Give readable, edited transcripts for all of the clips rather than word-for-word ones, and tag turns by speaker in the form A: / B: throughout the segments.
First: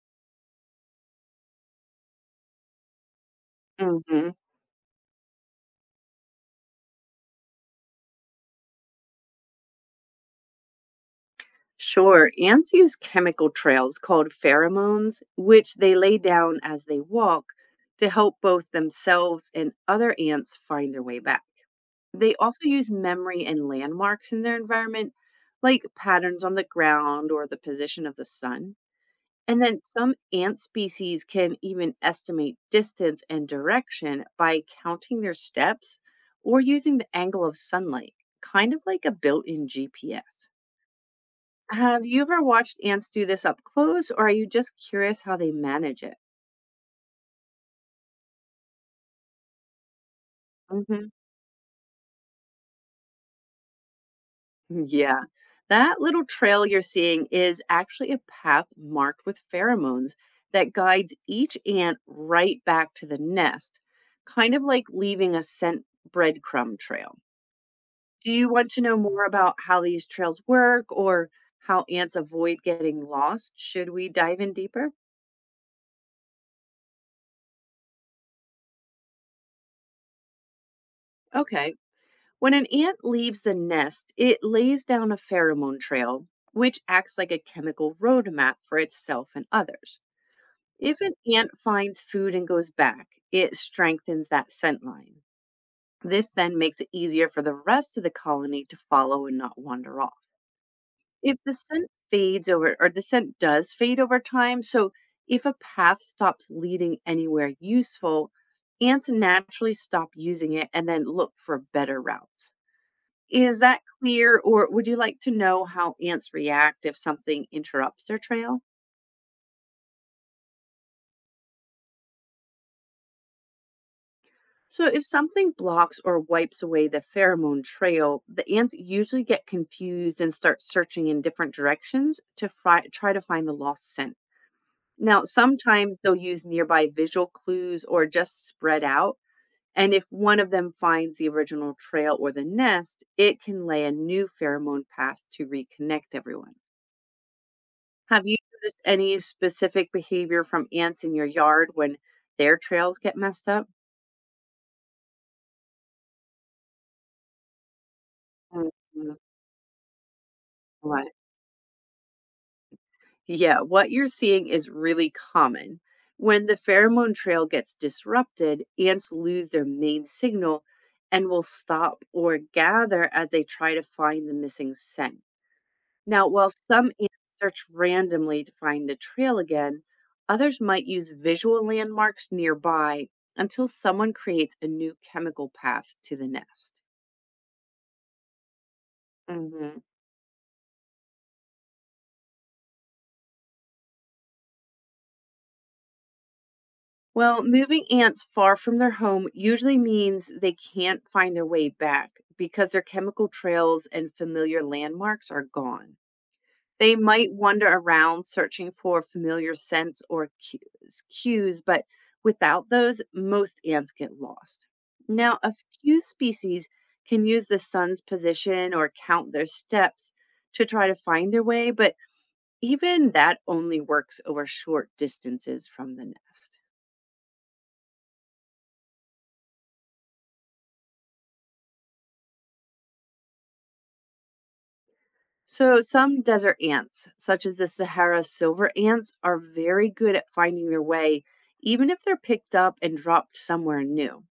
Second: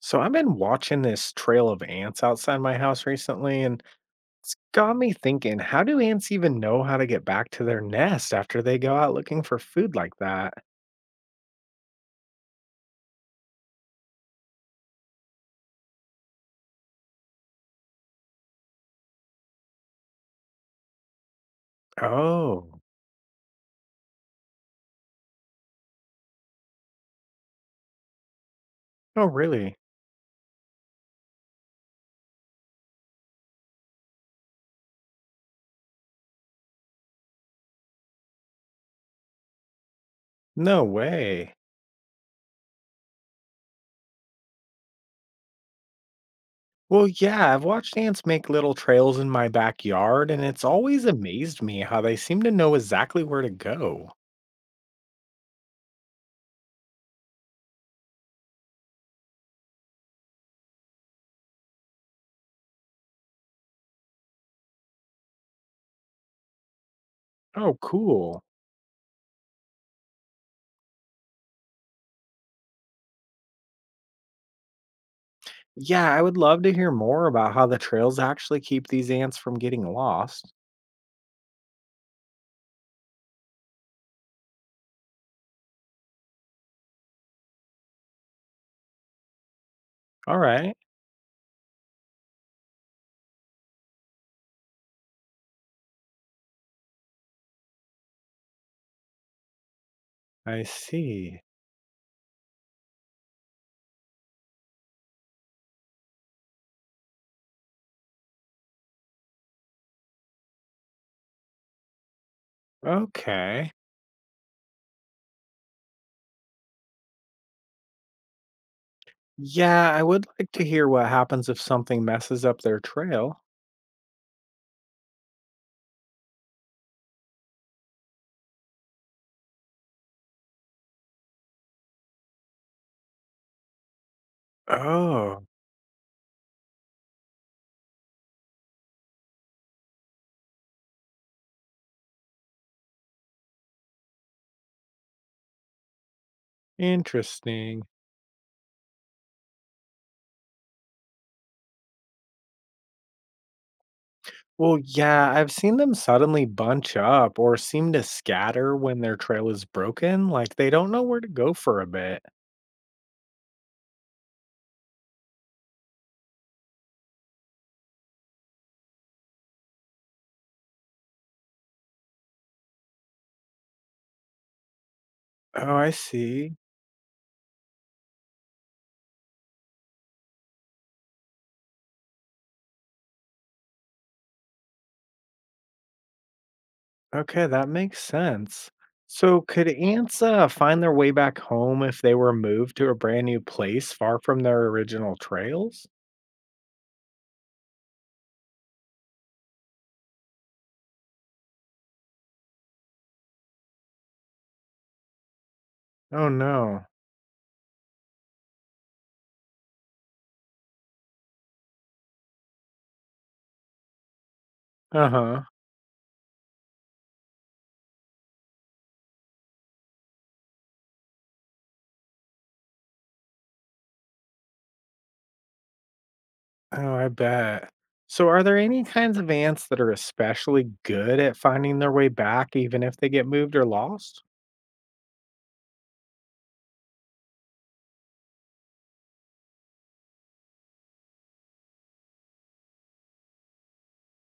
A: So I've been watching this trail of ants outside my house recently, and
B: Mhm.
A: it's got me thinking, how do ants even know how to get back to their nest after they go out looking for food like that?
B: Sure. Ants use chemical trails called pheromones, which they lay down as they walk to help both themselves and other ants find their way back. They also
A: Oh,
B: use memory and landmarks in their environment, like patterns on the ground or the position of the sun.
A: oh,
B: And
A: really?
B: then some ant species can even estimate distance and direction by counting their steps or using the angle of sunlight, kind of like a built in GPS.
A: No way.
B: Have you ever watched ants do this up close, or are you just curious how they manage it?
A: Well, yeah, I've watched ants make little trails in my backyard, and it's always
B: Hmm,
A: amazed me how they seem to know exactly where to go.
B: yeah, that little trail you're seeing is actually a path marked with pheromones that guides each ant right back to the nest, kind of like leaving a scent breadcrumb trail.
A: Oh,
B: Do
A: cool.
B: you want to know more about how these trails work or how ants avoid getting lost? Should we dive in deeper?
A: Yeah, I would love to hear more about how the trails actually keep these ants from getting lost.
B: Okay, when an ant leaves the nest, it lays down a pheromone trail, which acts like a chemical roadmap for itself and others.
A: All right,
B: If an ant finds food and goes back, it strengthens that scent line. This then makes it easier for the rest of the colony to follow and not wander off.
A: I
B: If
A: see.
B: the scent fades over, or the scent does fade over time, so if a path stops leading anywhere useful, ants naturally stop using it and then look for better routes. Is
A: Okay.
B: that clear, or would you like to know how ants react if something interrupts their trail?
A: Yeah, I would like to hear what happens if something messes up their trail.
B: So, if something blocks or wipes away the pheromone trail, the ants usually get confused and start searching in different directions to try to find the lost scent. Now,
A: Oh,
B: sometimes they'll use nearby visual clues or just spread out. And if one of them finds the original trail or the nest, it can lay a new pheromone path to reconnect everyone.
A: interesting.
B: Have you noticed any specific behavior from ants in your yard when their trails get messed up?
A: Well, yeah, I've seen them suddenly bunch up or seem to scatter when
B: Mhm.
A: their trail is broken, like they don't know
B: What?
A: where to go for a bit.
B: Yeah, what you're seeing is really common. When the pheromone trail gets disrupted, ants lose their main signal and will stop or gather as they try to find the missing scent.
A: Oh, I
B: Now, while
A: see.
B: some ants search randomly to find a trail again, others might use visual landmarks nearby until someone creates a new chemical path to the nest.
A: Okay, that makes sense. So, could
B: hmm
A: ants find their way back home if they were moved to a brand new place far from their original trails?
B: Well, moving ants far from their home usually means they can't find their way back because their chemical trails and familiar landmarks are gone.
A: Oh, no.
B: They might wander around searching for familiar scents or cues, but without those, most ants get lost.
A: Uh
B: Now,
A: huh.
B: a few species can use the sun's position or count their steps to try to find their way, but even that only works over short distances from the nest.
A: Oh, I bet. So, are there any kinds of ants that are especially good at finding their way back, even if they get moved or lost?
B: So, some desert ants, such as the Sahara silver ants, are very good at finding their way, even if they're picked up and dropped somewhere new.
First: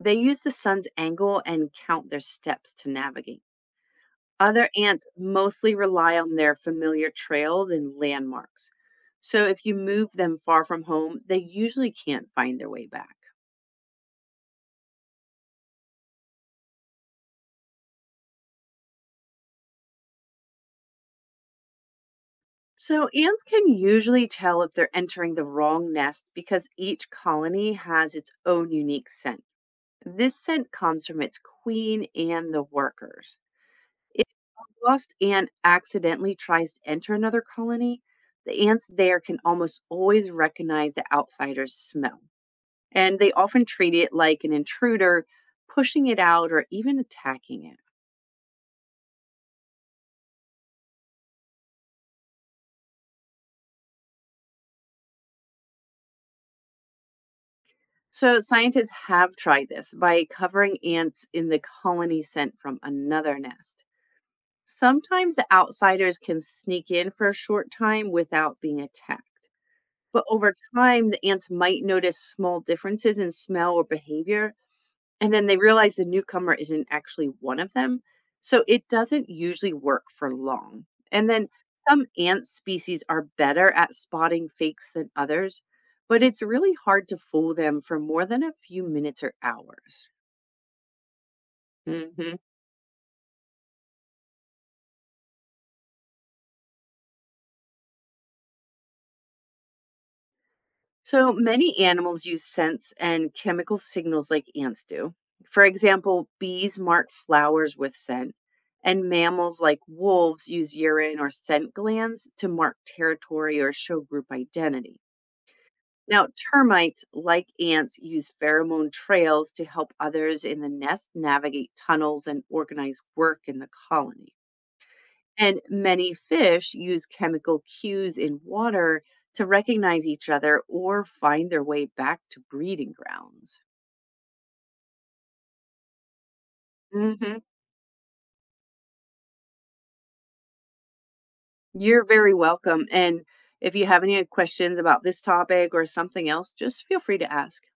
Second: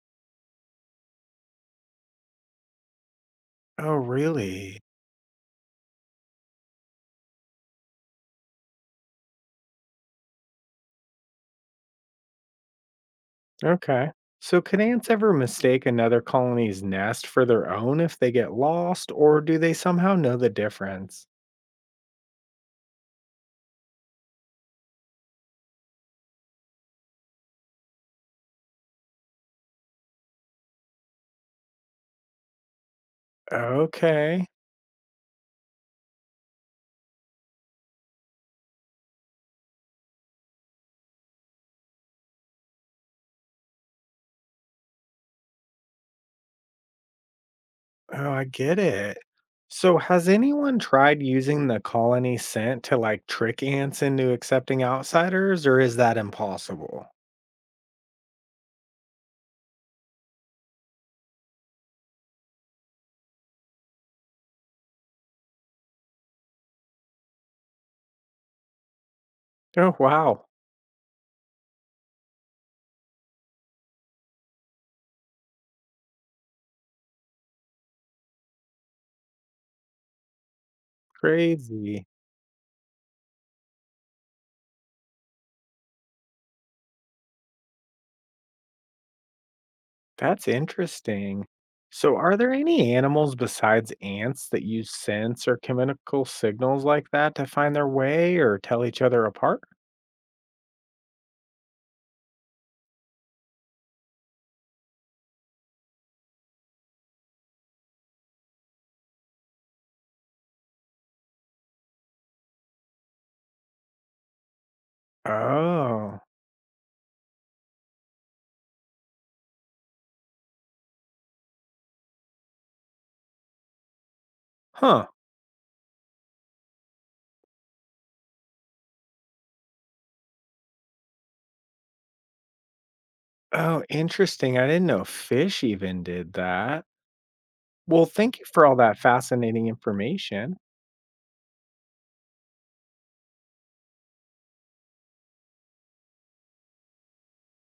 B: They use the sun's angle and count their steps to navigate.
A: Oh,
B: Other
A: really?
B: ants mostly rely on their familiar trails and landmarks. So if you move them far from home, they usually can't find their way back.
A: Okay. So, could ants ever mistake another colony's nest for their own if they get lost, or do they somehow know the difference?
B: So ants can usually tell if they're entering the wrong nest because each colony has its own unique scent. This scent comes from its queen and the workers. If
A: Okay.
B: a lost ant accidentally tries to enter another colony, the ants there can almost always recognize the outsider's smell, and they often treat it like an intruder, pushing it out or even attacking it.
A: Oh, I get it. So, has anyone tried using the colony scent to like trick ants into accepting outsiders, or is that impossible?
B: So, scientists have tried this by covering ants in the colony scent from another nest. Sometimes the outsiders can sneak in for a short time without being attacked.
A: Oh,
B: But
A: wow.
B: over time, the ants might notice small differences in smell or behavior. And then they realize the newcomer isn't actually one of them, so it doesn't usually work for long. And then some
A: Crazy.
B: ant species are better at spotting fakes than others, but it's really hard to fool them for more than a few minutes or hours.
A: That's interesting. So,
B: hmm
A: are there any animals besides ants that use scents or chemical signals like that to find their way or tell each other apart?
B: So many animals use scents and chemical signals like ants do. For example, bees mark flowers with scent, and mammals like wolves use urine or scent glands to mark territory or show group identity.
A: Oh,
B: Now, termites, like ants, use pheromone trails to help others in the nest navigate tunnels and organize work in the colony.
A: huh.
B: And many fish use chemical cues in water to recognize each other or find their way back to breeding grounds.
A: Oh, interesting. I didn't know fish even did that.
B: hmm
A: Well, thank you for all that fascinating information.
B: You're very welcome. And if you have any questions about this topic or something else, just feel free to ask.